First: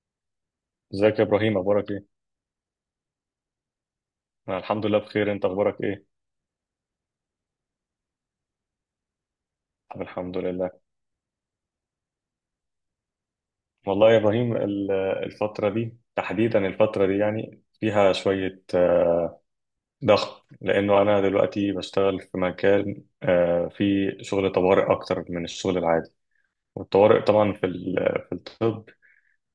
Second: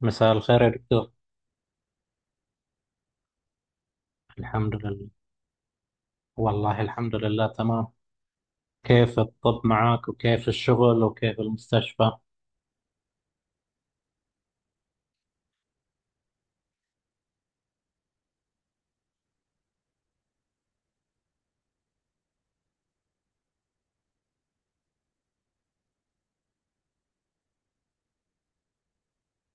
مساء الخير يا دكتور. ازيك يا ابراهيم؟ اخبارك ايه؟ انا الحمد الحمد لله لله. بخير، انت اخبارك ايه؟ والله الحمد لله تمام. كيف الطب طب معك الحمد وكيف لله. الشغل وكيف المستشفى؟ والله يا ابراهيم الفتره دي، تحديدا الفتره دي، فيها شويه ضغط، لانه انا دلوقتي بشتغل في مكان فيه شغل طوارئ اكتر من الشغل العادي. والطوارئ طبعا في في الطب،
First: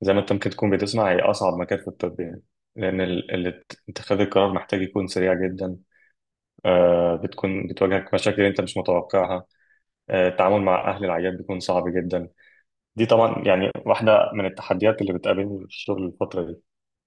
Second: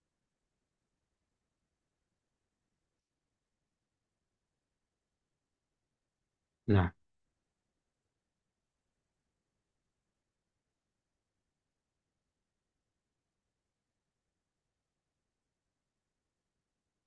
زي ما انت ممكن تكون بتسمع، هي اصعب مكان في الطب يعني، لان اتخاذ القرار محتاج يكون سريع جدا. نعم. بتكون بتواجهك مشاكل انت مش متوقعها. التعامل مع اهل العيان بيكون صعب جدا. دي طبعا يعني واحدة من التحديات اللي بتقابلني في الشغل الفترة دي.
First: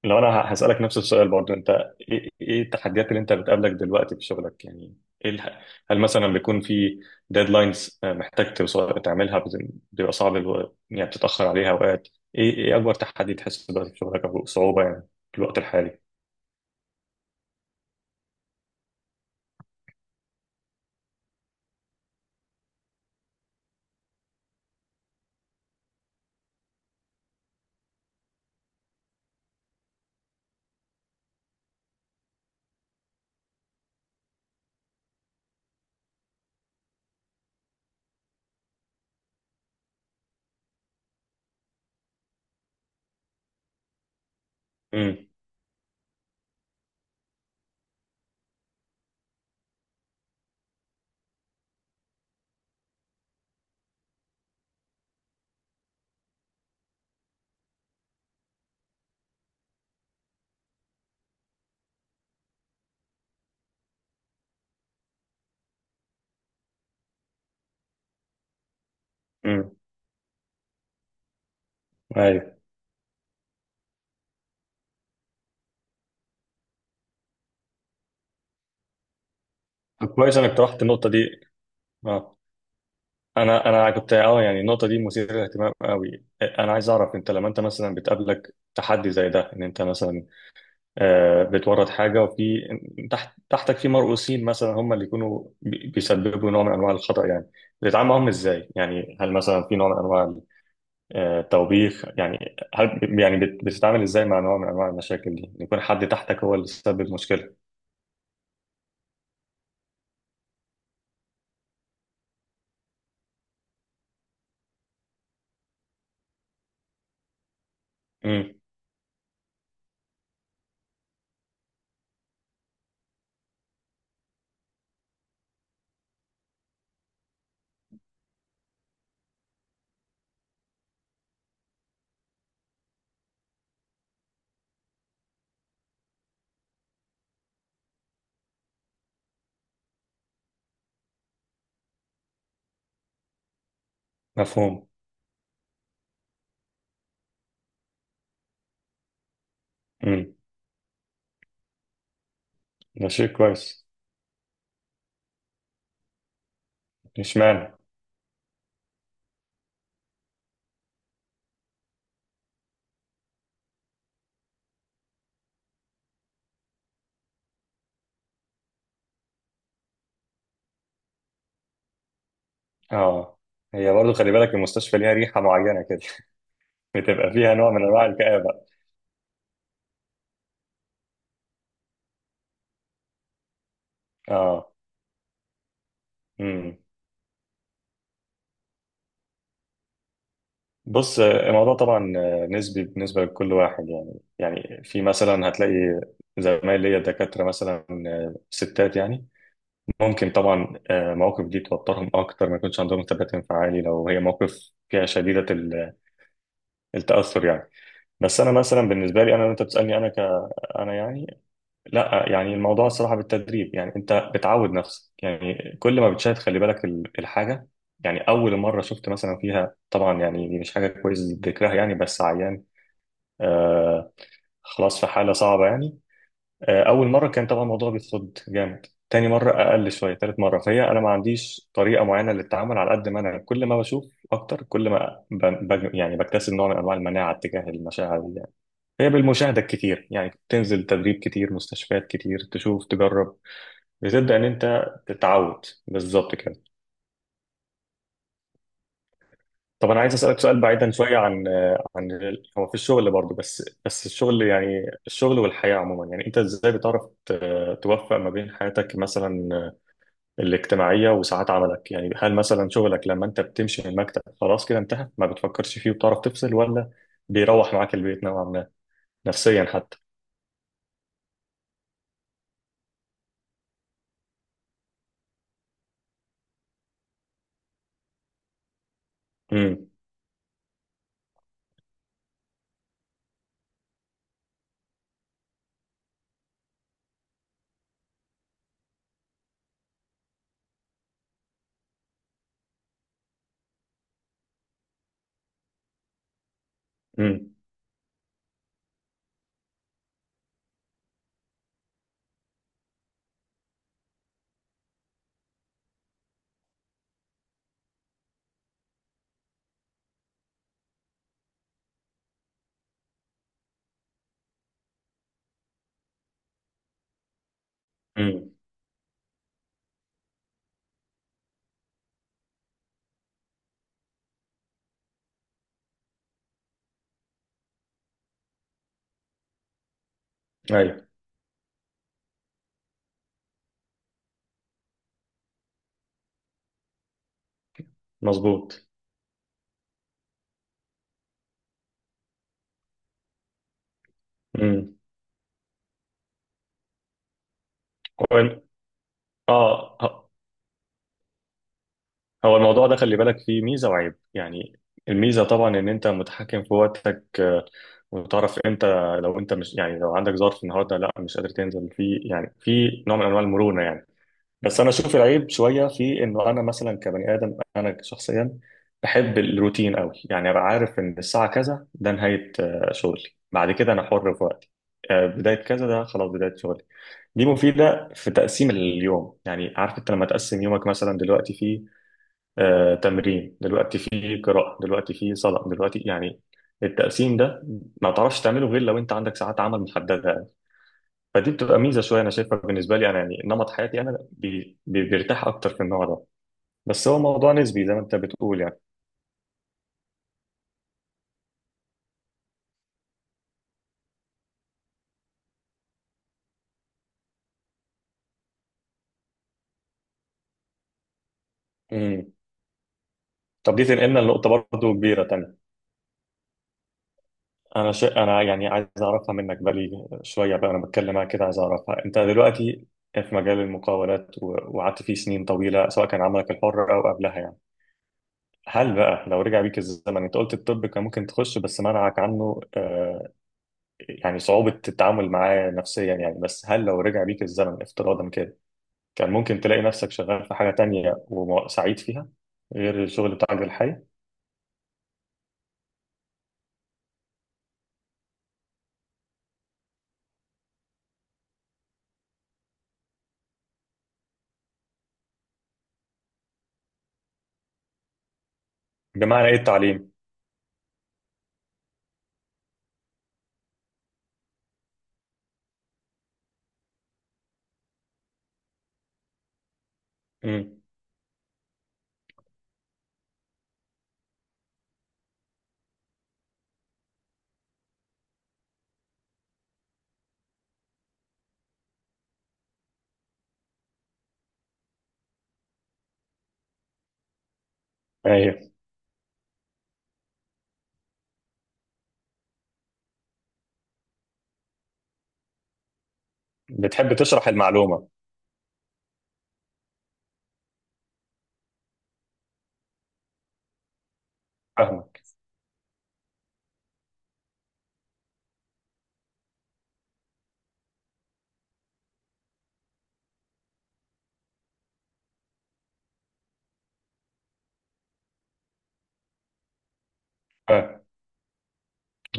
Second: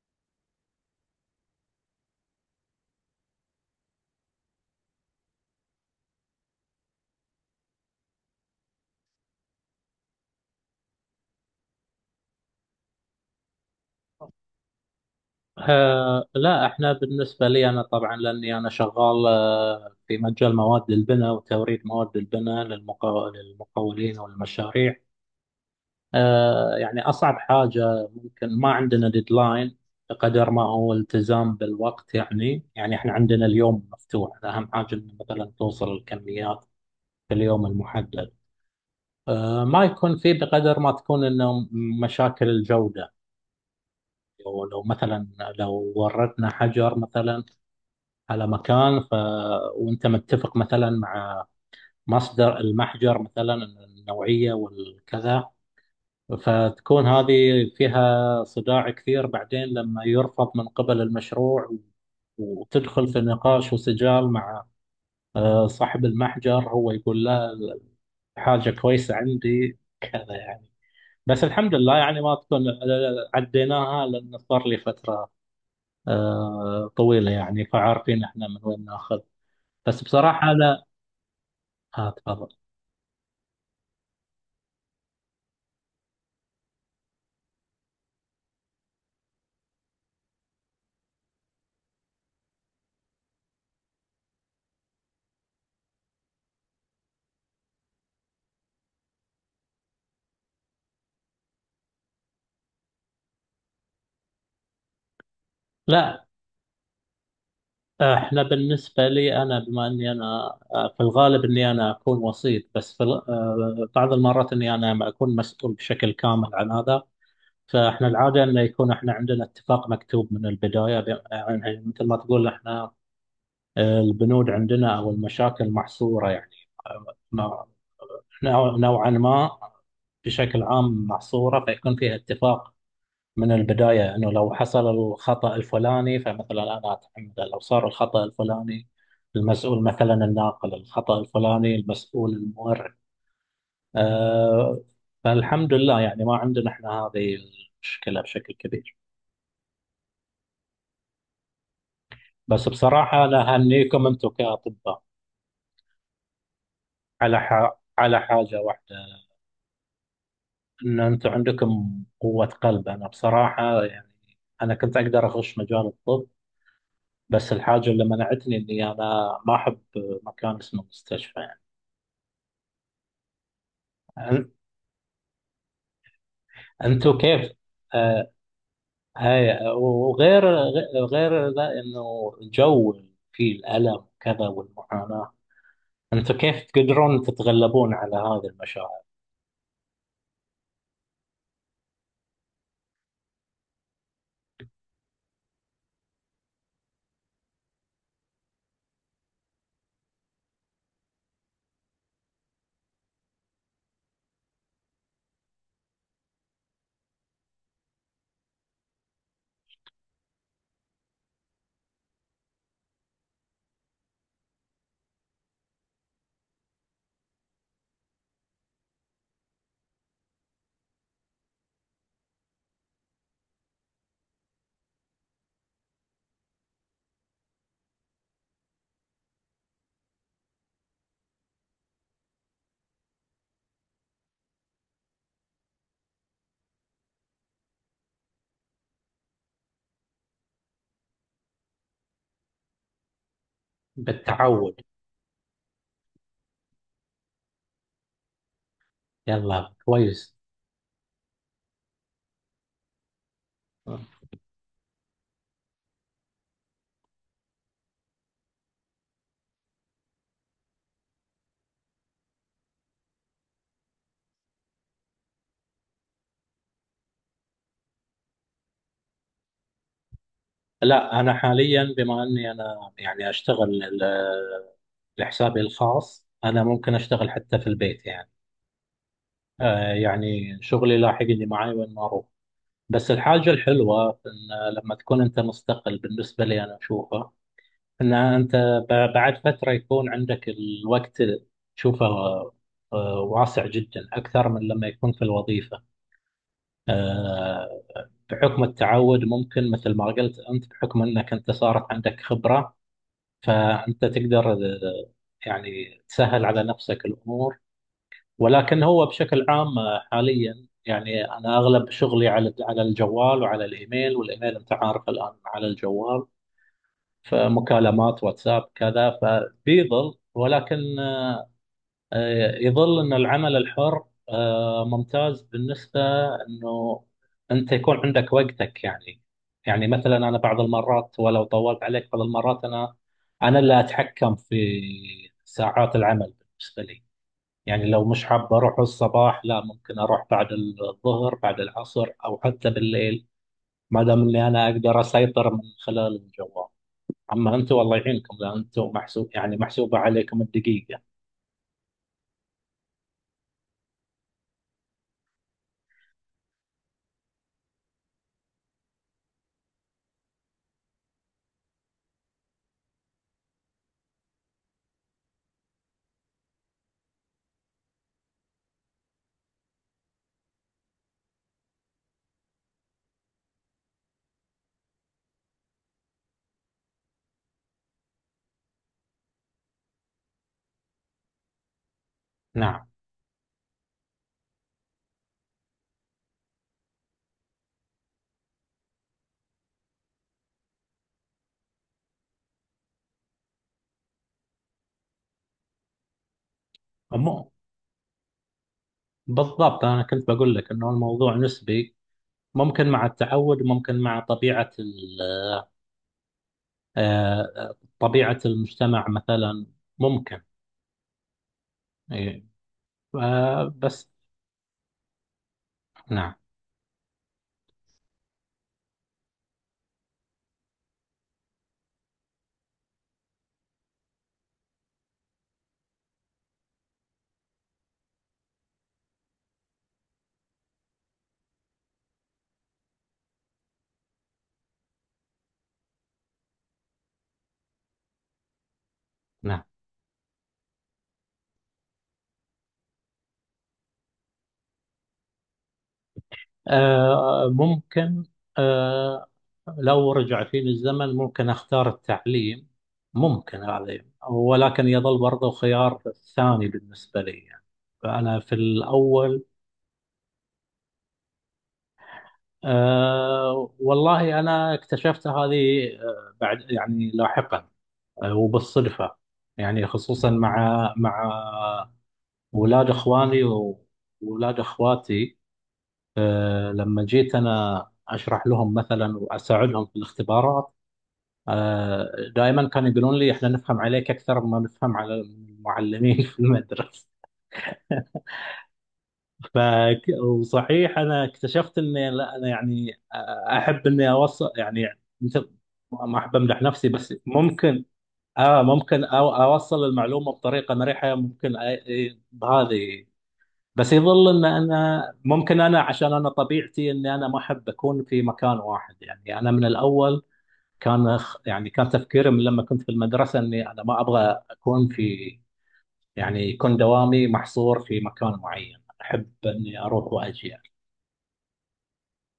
لو أنا هسألك نفس السؤال برضو، أنت إيه التحديات اللي أنت بتقابلك دلوقتي في شغلك يعني؟ إيه هل مثلا بيكون في ديدلاينز محتاج توصل تعملها، بيبقى صعب يعني بتتأخر عليها أوقات؟ إيه أكبر تحدي تحس دلوقتي في شغلك، أو صعوبة يعني في الوقت الحالي؟ لا، احنا بالنسبة لي انا، طبعا لاني انا شغال في مجال مواد البناء وتوريد مواد البناء للمقاولين والمشاريع. يعني اصعب حاجة ممكن ما عندنا ديدلاين، بقدر ما هو التزام بالوقت، يعني احنا عندنا اليوم مفتوح، اهم حاجة إن مثلا توصل الكميات في اليوم المحدد. ما يكون فيه بقدر ما تكون انه مشاكل الجودة. لو امم. مثلا، لو وردنا حجر مثلا على مكان. وانت متفق مثلا مع مصدر المحجر مثلا، النوعية والكذا، فتكون هذه فيها صداع كثير بعدين لما يرفض من قبل المشروع، وتدخل في نقاش وسجال مع صاحب المحجر. هو يقول لا، حاجة كويسة امم. عندي كذا يعني. بس الحمد لله يعني ما أيوه. تكون، عديناها، لأن صار لي فترة طويلة يعني، فعارفين احنا من وين ناخذ. بس طب كويس بصراحة إنك طرحت أنا. النقطة دي. آه آه. تفضل. انا كنت يعني النقطه دي مثيره للاهتمام قوي. انا عايز اعرف انت لما انت مثلا بتقابلك تحدي زي ده، ان انت مثلا بتورط حاجه، وفي تحتك في مرؤوسين مثلا، هم اللي يكونوا بيسببوا نوع من انواع الخطا يعني، بتتعامل معاهم ازاي يعني؟ هل مثلا في نوع من انواع التوبيخ يعني؟ هل يعني بتتعامل ازاي مع نوع من انواع المشاكل دي، إن يكون حد لا، تحتك هو اللي سبب مشكله؟ احنا بالنسبة لي أنا، بما أني أنا في الغالب أني أنا أكون وسيط، بس في ال- آه، بعض المرات أني أنا ما أكون مسؤول بشكل كامل عن هذا. فاحنا العادة امم. أنه يكون احنا عندنا اتفاق مكتوب من البداية، يعني مثل ما تقول احنا، البنود عندنا أو المشاكل محصورة يعني، نوعا ما بشكل عام محصورة، فيكون فيها اتفاق من البداية أنه لو حصل الخطأ الفلاني فمثلا أنا أتحمل، لو صار الخطأ الفلاني المسؤول مثلا الناقل، الخطأ الفلاني المسؤول المورد. أه. مفهوم. فالحمد لله يعني ما عندنا احنا هذه المشكلة بشكل كبير. امم. بس ده بصراحة شيء أنا كويس. أهنيكم أنتم كأطباء مش على معنى. على حاجة واحدة، أن أنتم عندكم قوة قلب. أنا بصراحة يعني أنا كنت أقدر أخش مجال الطب، بس الحاجة اللي منعتني إني أنا ما أحب مكان اسمه مستشفى يعني. اه، هي برضه خلي أن- بالك، المستشفى ليها ريحه معينه كده. أنتوا بتبقى كيف؟ فيها نوع من انواع آه. الكآبه. هاي، وغير غير ذا إنه جو فيه الألم وكذا اه. والمعاناة. أنتوا كيف امم. تقدرون تتغلبون على هذه المشاعر؟ بص، الموضوع طبعا نسبي بالنسبه لكل واحد يعني. يعني في مثلا هتلاقي زمايل ليا دكاتره مثلا ستات يعني، ممكن طبعا مواقف دي توترهم اكتر، ما يكونش عندهم ثبات انفعالي لو هي موقف فيها شديده التاثر يعني. بس انا مثلا بالنسبه لي، انا وانت بتسالني، انا يعني لا، يعني الموضوع الصراحة بالتدريب يعني. انت بتعود نفسك يعني، كل ما بتشاهد خلي بالك الحاجة يعني. اول مرة شفت مثلا فيها، طبعا يعني دي مش حاجة كويس ذكرها يعني، بس عيان آه خلاص في حالة صعبة يعني، آه، اول مرة كان طبعا الموضوع بيتخض جامد، تاني مرة اقل شوية، تالت مرة. فهي انا ما عنديش طريقة معينة للتعامل، على قد ما انا كل ما بشوف اكتر كل ما يعني بكتسب نوع من انواع المناعة تجاه المشاعر دي يعني. هي بالمشاهدة الكتير يعني، تنزل تدريب كتير، مستشفيات كتير، تشوف، تجرب، بتبدأ إن بالتعود. أنت تتعود، بالظبط كده. يلا طب أنا عايز كويس. أسألك سؤال بعيدا شوية عن عن هو في الشغل برضه، بس الشغل، يعني الشغل والحياة عموما يعني. أنت إزاي بتعرف توفق ما بين حياتك مثلا الاجتماعية وساعات عملك يعني؟ هل مثلا شغلك لما أنت بتمشي من المكتب خلاص كده انتهى، ما بتفكرش فيه وبتعرف تفصل، ولا بيروح معاك البيت نوعا ما، نفسيا حتى؟ لا، أنا حاليا بما أني أنا يعني لحسابي الخاص، أنا ممكن أشتغل حتى في البيت يعني. امم. آه يعني شغلي لاحقني معي وين ما أروح. بس الحاجة الحلوة في إن لما تكون أنت مستقل، بالنسبة لي أنا أشوفها إن أنت، بعد فترة يكون عندك الوقت تشوفه واسع جدا أكثر من لما يكون في الوظيفة. امم. آه، بحكم التعود، ممكن مثل ما قلت أنت بحكم أنك أنت صارت عندك خبرة، فأنت تقدر يعني تسهل على نفسك الأمور. ولكن هو بشكل عام حاليا يعني انا اغلب شغلي على الجوال وعلى الايميل، والايميل انت عارف الان على الجوال، فمكالمات امم. واتساب كذا، فبيظل، ولكن يظل ان العمل الحر ممتاز بالنسبه انه انت يكون عندك وقتك يعني. يعني مثلا انا بعض أيوه. المرات، ولو طولت عليك، بعض المرات انا اللي اتحكم في ساعات العمل بالنسبه لي. يعني لو مش حابة أروح مظبوط. الصباح، لا، ممكن أروح بعد الظهر، بعد العصر، أو حتى بالليل، ما دام إني أنا امم. أقدر أسيطر من خلال الجوال. أما أنتم، والله يعينكم، لأن أنتم محسوب يعني محسوبة اه، عليكم الدقيقة. هو الموضوع ده خلي بالك فيه ميزة وعيب يعني. الميزة طبعا ان انت متحكم في وقتك، وتعرف امتى، لو انت مش يعني لو عندك ظرف النهارده، لا مش قادر تنزل، في يعني في نوع من انواع المرونة يعني. بس انا اشوف العيب شوية في انه انا مثلا كبني ادم، انا شخصيا بحب الروتين قوي يعني، ابقى عارف ان الساعة كذا ده نهاية شغلي، بعد كده انا حر في وقتي، بداية كذا ده خلاص بداية شغلي. دي مفيدة في تقسيم اليوم يعني. عارف انت لما تقسم يومك مثلا دلوقتي فيه نعم. تمرين، دلوقتي في قراءة، دلوقتي في صلاة، دلوقتي يعني. التقسيم ده ما تعرفش تعمله غير لو انت عندك ساعات عمل محددة يعني. فدي بتبقى ميزة شوية انا شايفها بالنسبة لي انا يعني. نمط حياتي انا بي بي بيرتاح اكتر في النوع ده. بس هو مو موضوع نسبي زي ما انت بتقول يعني. بالضبط، أنا كنت بقول لك إنه الموضوع نسبي، ممكن مع التعود، ممكن مع طبيعة ال- آه، طبيعة المجتمع مثلا ممكن. امم. إيه. آه، طب دي بس تنقلنا لنقطة برضه كبيرة تانية. نعم. أنا يعني عايز أعرفها منك، بقالي شوية بقى أنا بتكلم معاك كده عايز أعرفها. أنت دلوقتي في مجال المقاولات وقعدت فيه سنين طويلة، سواء كان عملك الحر أو قبلها يعني. هل بقى لو رجع بيك الزمن، انت قلت الطب كان ممكن تخش، بس منعك عنه يعني صعوبة التعامل معاه نفسيا يعني. بس هل لو رجع بيك الزمن افتراضا كده، كان ممكن نعم. تلاقي نفسك شغال في حاجة تانية وسعيد فيها، غير الشغل بتاعك الحالي؟ ممكن. آه، لو رجع فيني الزمن ممكن أختار التعليم. ممكن هذا يعني، ولكن يظل برضه خيار ثاني بالنسبة لي يعني. فأنا في الأول. بمعنى ايه التعليم؟ والله أنا اكتشفت هذه آه بعد يعني لاحقا، وبالصدفة، يعني خصوصا امم. مع ولاد إخواني وولاد إخواتي. لما جيت أنا أشرح لهم مثلا وأساعدهم في الاختبارات، آه، دائما كانوا يقولون لي احنا نفهم عليك اكثر ما نفهم على المعلمين في المدرسه. ايوه. ف وصحيح انا اكتشفت اني، لا انا يعني احب اني اوصل، يعني مثل ما احب امدح نفسي، بس بتحب تشرح ممكن. المعلومة. اه، ممكن أو اوصل المعلومه بطريقه مريحه، ممكن بهذه. بس يظل ان فاهمة. انا ممكن انا، عشان انا طبيعتي اني انا ما احب اكون في مكان واحد يعني. انا من الاول يعني كان تفكيري من لما كنت في المدرسة إني أنا ما أبغى أكون في، يعني يكون دوامي محصور في مكان معين، أحب إني أروح وأجي. فاهم.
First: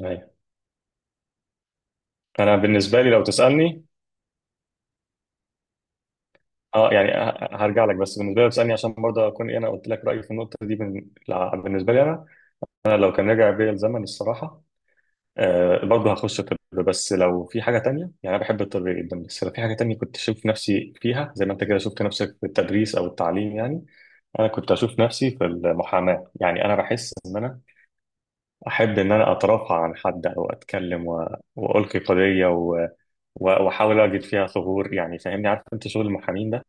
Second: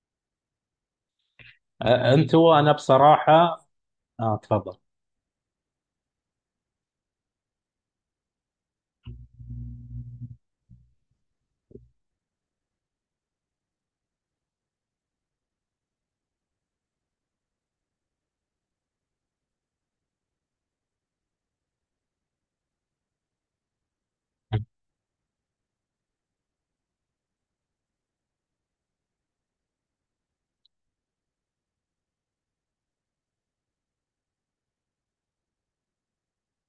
ايوه. أنت انا وأنا بالنسبة لي لو بصراحة. تسألني، آه تفضل. اه يعني هرجع لك، بس بالنسبة لي لو تسألني عشان برضه اكون ايه، انا قلت لك رأيي في النقطة دي. بالنسبة لي انا، لو كان رجع بيا الزمن الصراحة برضه هخش طب، بس لو في حاجة تانية يعني. أنا بحب الطب جدا، بس لو في حاجة تانية كنت أشوف نفسي فيها زي ما أنت كده شفت نفسك في التدريس أو التعليم يعني، أنا كنت أشوف نفسي في المحاماة يعني. أنا بحس إن أنا أحب إن أنا أترافع عن حد، أو أتكلم وألقي قضية وأحاول أجد فيها ثغور يعني. فاهمني، عارف أنت شغل المحامين ده،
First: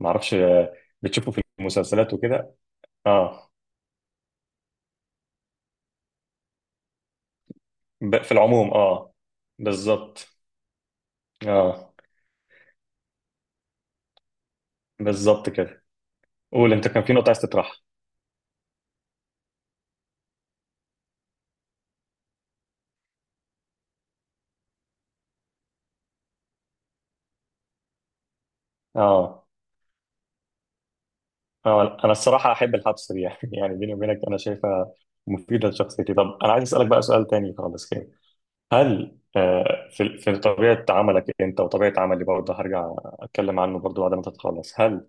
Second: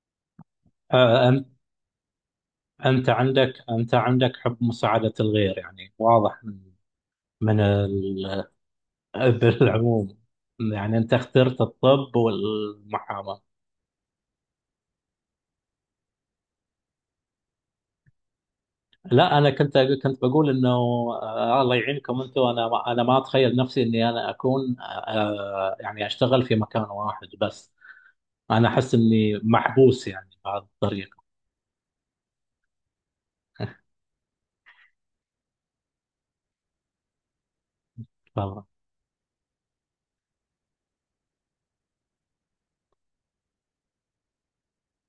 معرفش آه بتشوفه في أن- المسلسلات وكده. أنت أه. عندك حب مساعدة الغير يعني واضح من من في ال... العموم أه. بالعموم. بالظبط. يعني أنت اخترت أه. الطب والمحاماة. بالظبط كده. قول أنت كان في نقطة عايز تطرحها. لا، انا كنت، كنت بقول انه الله يعينكم انتم. انا انا ما اتخيل نفسي اني انا اكون يعني اشتغل في مكان واحد بس. انا احس اني أه. محبوس يعني بهذه الطريقه. انا الصراحه احب الحبس دي يعني، يعني بيني وبينك انا شايفها مفيده لشخصيتي. طب انا عايز اسالك بقى سؤال تاني خالص كده. فاهمة؟ هل في طبيعه عملك انت وطبيعه عملي برضه، هرجع اتكلم عنه برضه بعد ما تتخلص، هل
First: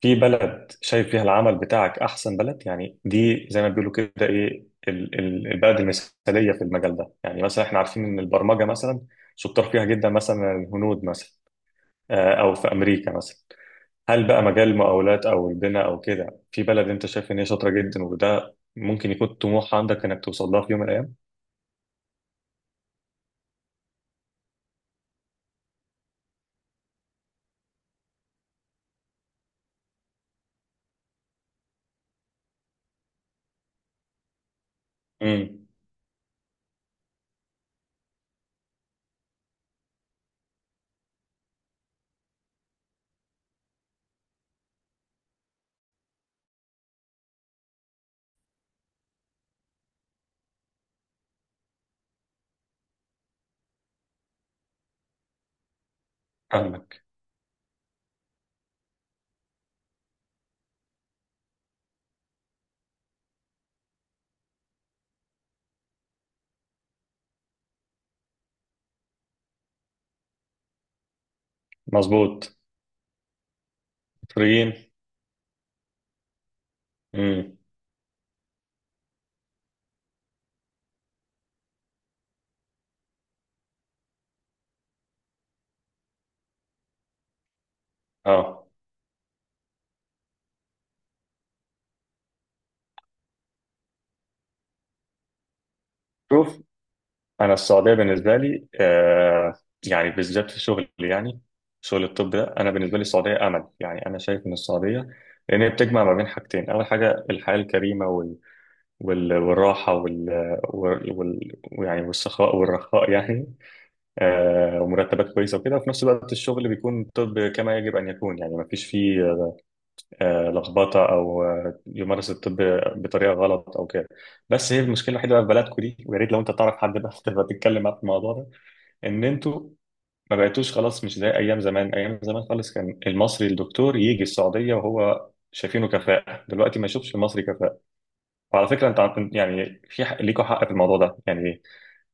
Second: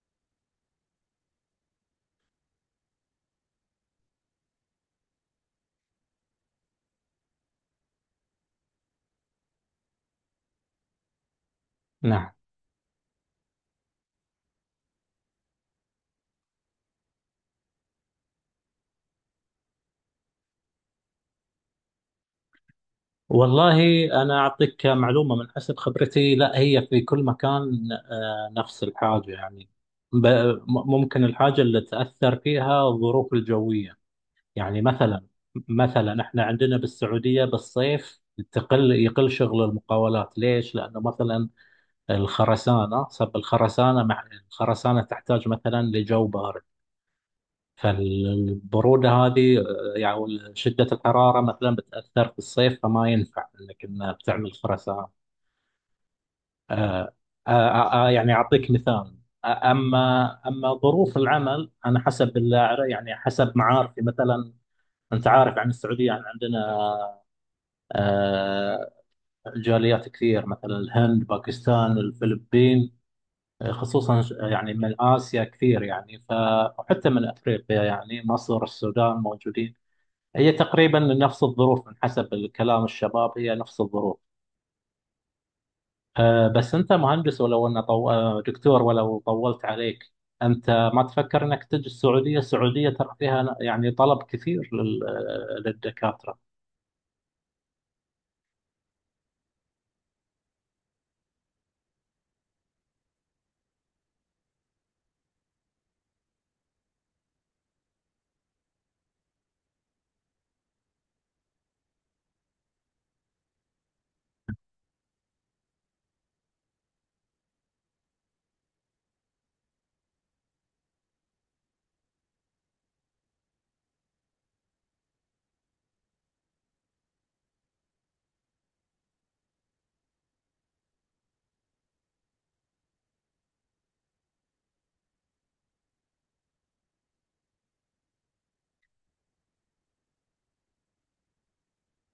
في بلد شايف فيها العمل بتاعك احسن بلد يعني؟ دي زي ما بيقولوا كده، ايه البلد المثاليه في المجال ده يعني؟ مثلا احنا عارفين ان البرمجه مثلا شطار فيها جدا مثلا الهنود مثلا، نعم. او في امريكا مثلا. هل بقى مجال المقاولات او البناء او كده في بلد انت شايف ان هي شاطره جدا، وده ممكن يكون طموح عندك انك توصل لها في يوم من الايام؟ والله انا اعطيك معلومه من حسب خبرتي، لا، هي في كل مكان نفس الحاجه يعني. ب- ممكن الحاجه اللي تاثر فيها الظروف الجويه، يعني مثلا، امم. مثلا احنا عندنا بالسعودية بالصيف يقل شغل المقاولات. ليش؟ لأنه مثلا الخرسانة، سب الخرسانة مع الخرسانة، تحتاج مثلا لجو بارد، فالبرودة هذه، يعني شدة الحرارة مثلا بتأثر في الصيف، فما ينفع انك إن بتعمل خرسانة. فاهمك. آه، يعني أعطيك مثال. أما ظروف العمل، أنا حسب يعني حسب معارفي مثلا، أنت عارف عن السعودية يعني عندنا آه، جاليات كثير، مثلا الهند، باكستان، مظبوط. الفلبين، مصريين. يعني من آسيا كثير يعني. وحتى من امم. أفريقيا يعني، مصر، السودان موجودين. هي تقريبا نفس الظروف، من حسب الكلام الشباب هي نفس الظروف. بس أنت مهندس، ولو أن طو... آه، اه، دكتور، ولو طولت عليك، أنت ما تفكر أنك تجي السعودية؟ السعودية ترى فيها يعني طلب كثير لل... آه، للدكاترة. شوف، انا السعوديه بالنسبه لي، آه، يعني بالذات في شغل يعني شغل الطب ده، انا بالنسبه لي السعوديه امل يعني. انا شايف ان السعوديه، لان هي بتجمع ما بين حاجتين، اول حاجه الحياه الكريمه والراحه وال... وال... يعني والسخاء والرخاء يعني، ومرتبات كويسه وكده، وفي نفس الوقت الشغل بيكون طب كما يجب ان يكون يعني، ما فيش فيه لخبطه، او يمارس الطب بطريقه غلط او كده. بس هي المشكله الوحيده بقى في بلدكم دي، ويا ريت لو انت تعرف حد بقى تبقى تتكلم معاه في الموضوع ده، ان انتوا ما بقيتوش خلاص مش زي ايام زمان، ايام زمان خالص كان المصري الدكتور يجي السعوديه وهو شايفينه كفاءة، دلوقتي ما يشوفش المصري كفاءة. وعلى فكرة انت يعني في حق ليكوا، حق في الموضوع ده يعني.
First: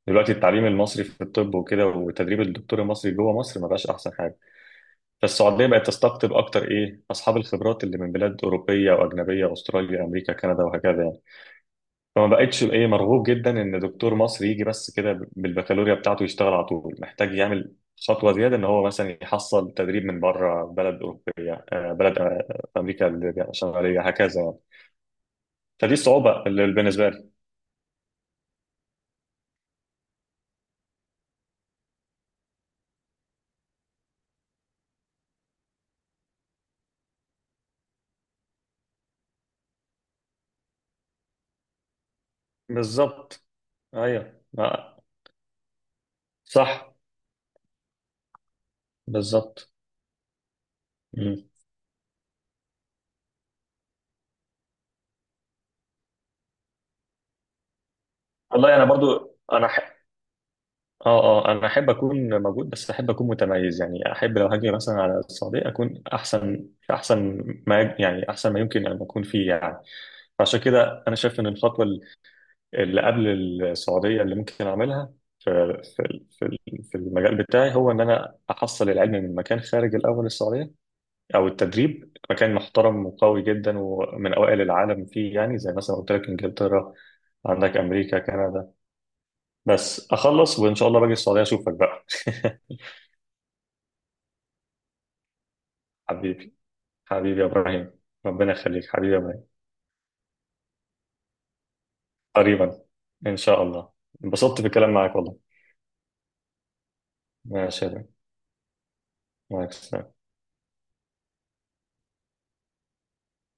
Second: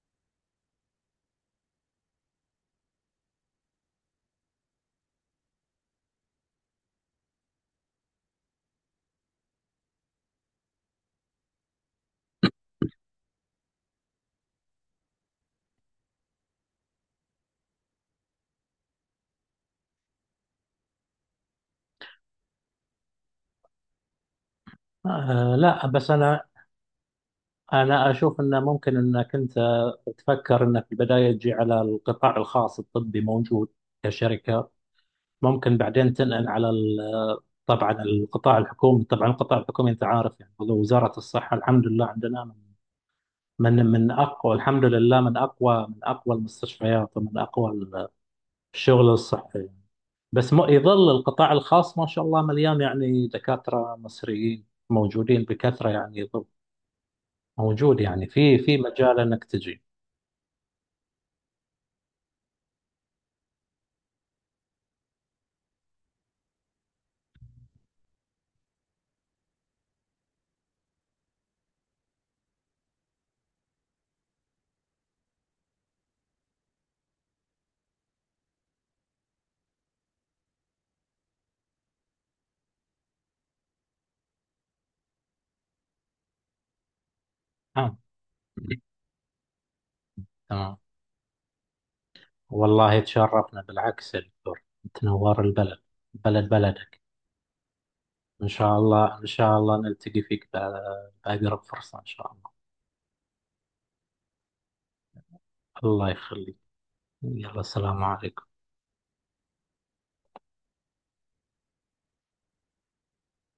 دلوقتي التعليم المصري في الطب وكده، وتدريب الدكتور المصري جوه مصر، ما بقاش احسن حاجه. فالسعوديه بقت تستقطب اكتر ايه اصحاب الخبرات اللي من بلاد اوروبيه واجنبيه، استراليا، امريكا، كندا، وهكذا يعني. فما بقتش ايه مرغوب جدا ان دكتور مصري يجي بس كده بالبكالوريا بتاعته يشتغل على طول، محتاج يعمل خطوه زياده، ان هو مثلا يحصل تدريب من بره، بلد اوروبيه، بلد امريكا الشماليه، هكذا يعني. لا فدي بس الصعوبه أنا، اللي بالنسبه لي. أنا أشوف أنه ممكن أنك أنت تفكر أنك في البداية تجي على القطاع الخاص، الطبي موجود كشركة، ممكن بعدين تنقل على طبعا القطاع الحكومي، طبعا القطاع الحكومي أنت عارف يعني هو وزارة الصحة، الحمد لله عندنا من بالظبط. من من ايوه. أقوى، الحمد لله من أقوى صح. المستشفيات ومن أقوى الشغل الصحي. بالظبط. بس يظل القطاع الخاص ما شاء الله مليان يعني، دكاترة مصريين موجودين بكثرة يعني، يظل موجود يعني، في والله في انا مجال برضو أنك تجي. اه. اه، انا احب اكون موجود، بس احب اكون متميز يعني. احب لو هاجي مثلا على السعوديه اكون احسن، احسن ما يعني احسن ما يمكن ان اكون فيه يعني. فعشان كده انا شايف ان الخطوه اللي قبل السعوديه اللي ممكن اعملها في في المجال بتاعي، هو ان انا احصل العلم من مكان خارج الاول السعوديه، او التدريب مكان محترم وقوي جدا ومن اوائل العالم فيه يعني، زي مثلا قلت لك انجلترا، عندك آه. امريكا، كندا. بس اخلص وان تمام. شاء الله باجي السعوديه اشوفك بقى. والله تشرفنا بالعكس يا دكتور، تنور البلد، بلد حبيبي. بلدك. حبيبي يا ابراهيم. إن ربنا شاء يخليك حبيبي الله، يا إن ابراهيم. شاء الله نلتقي فيك بأقرب فرصة إن شاء الله. قريبا. ان شاء الله. انبسطت بالكلام معاك والله. الله يخليك. يلا، ماشي يا السلام ابراهيم، عليكم. معاك.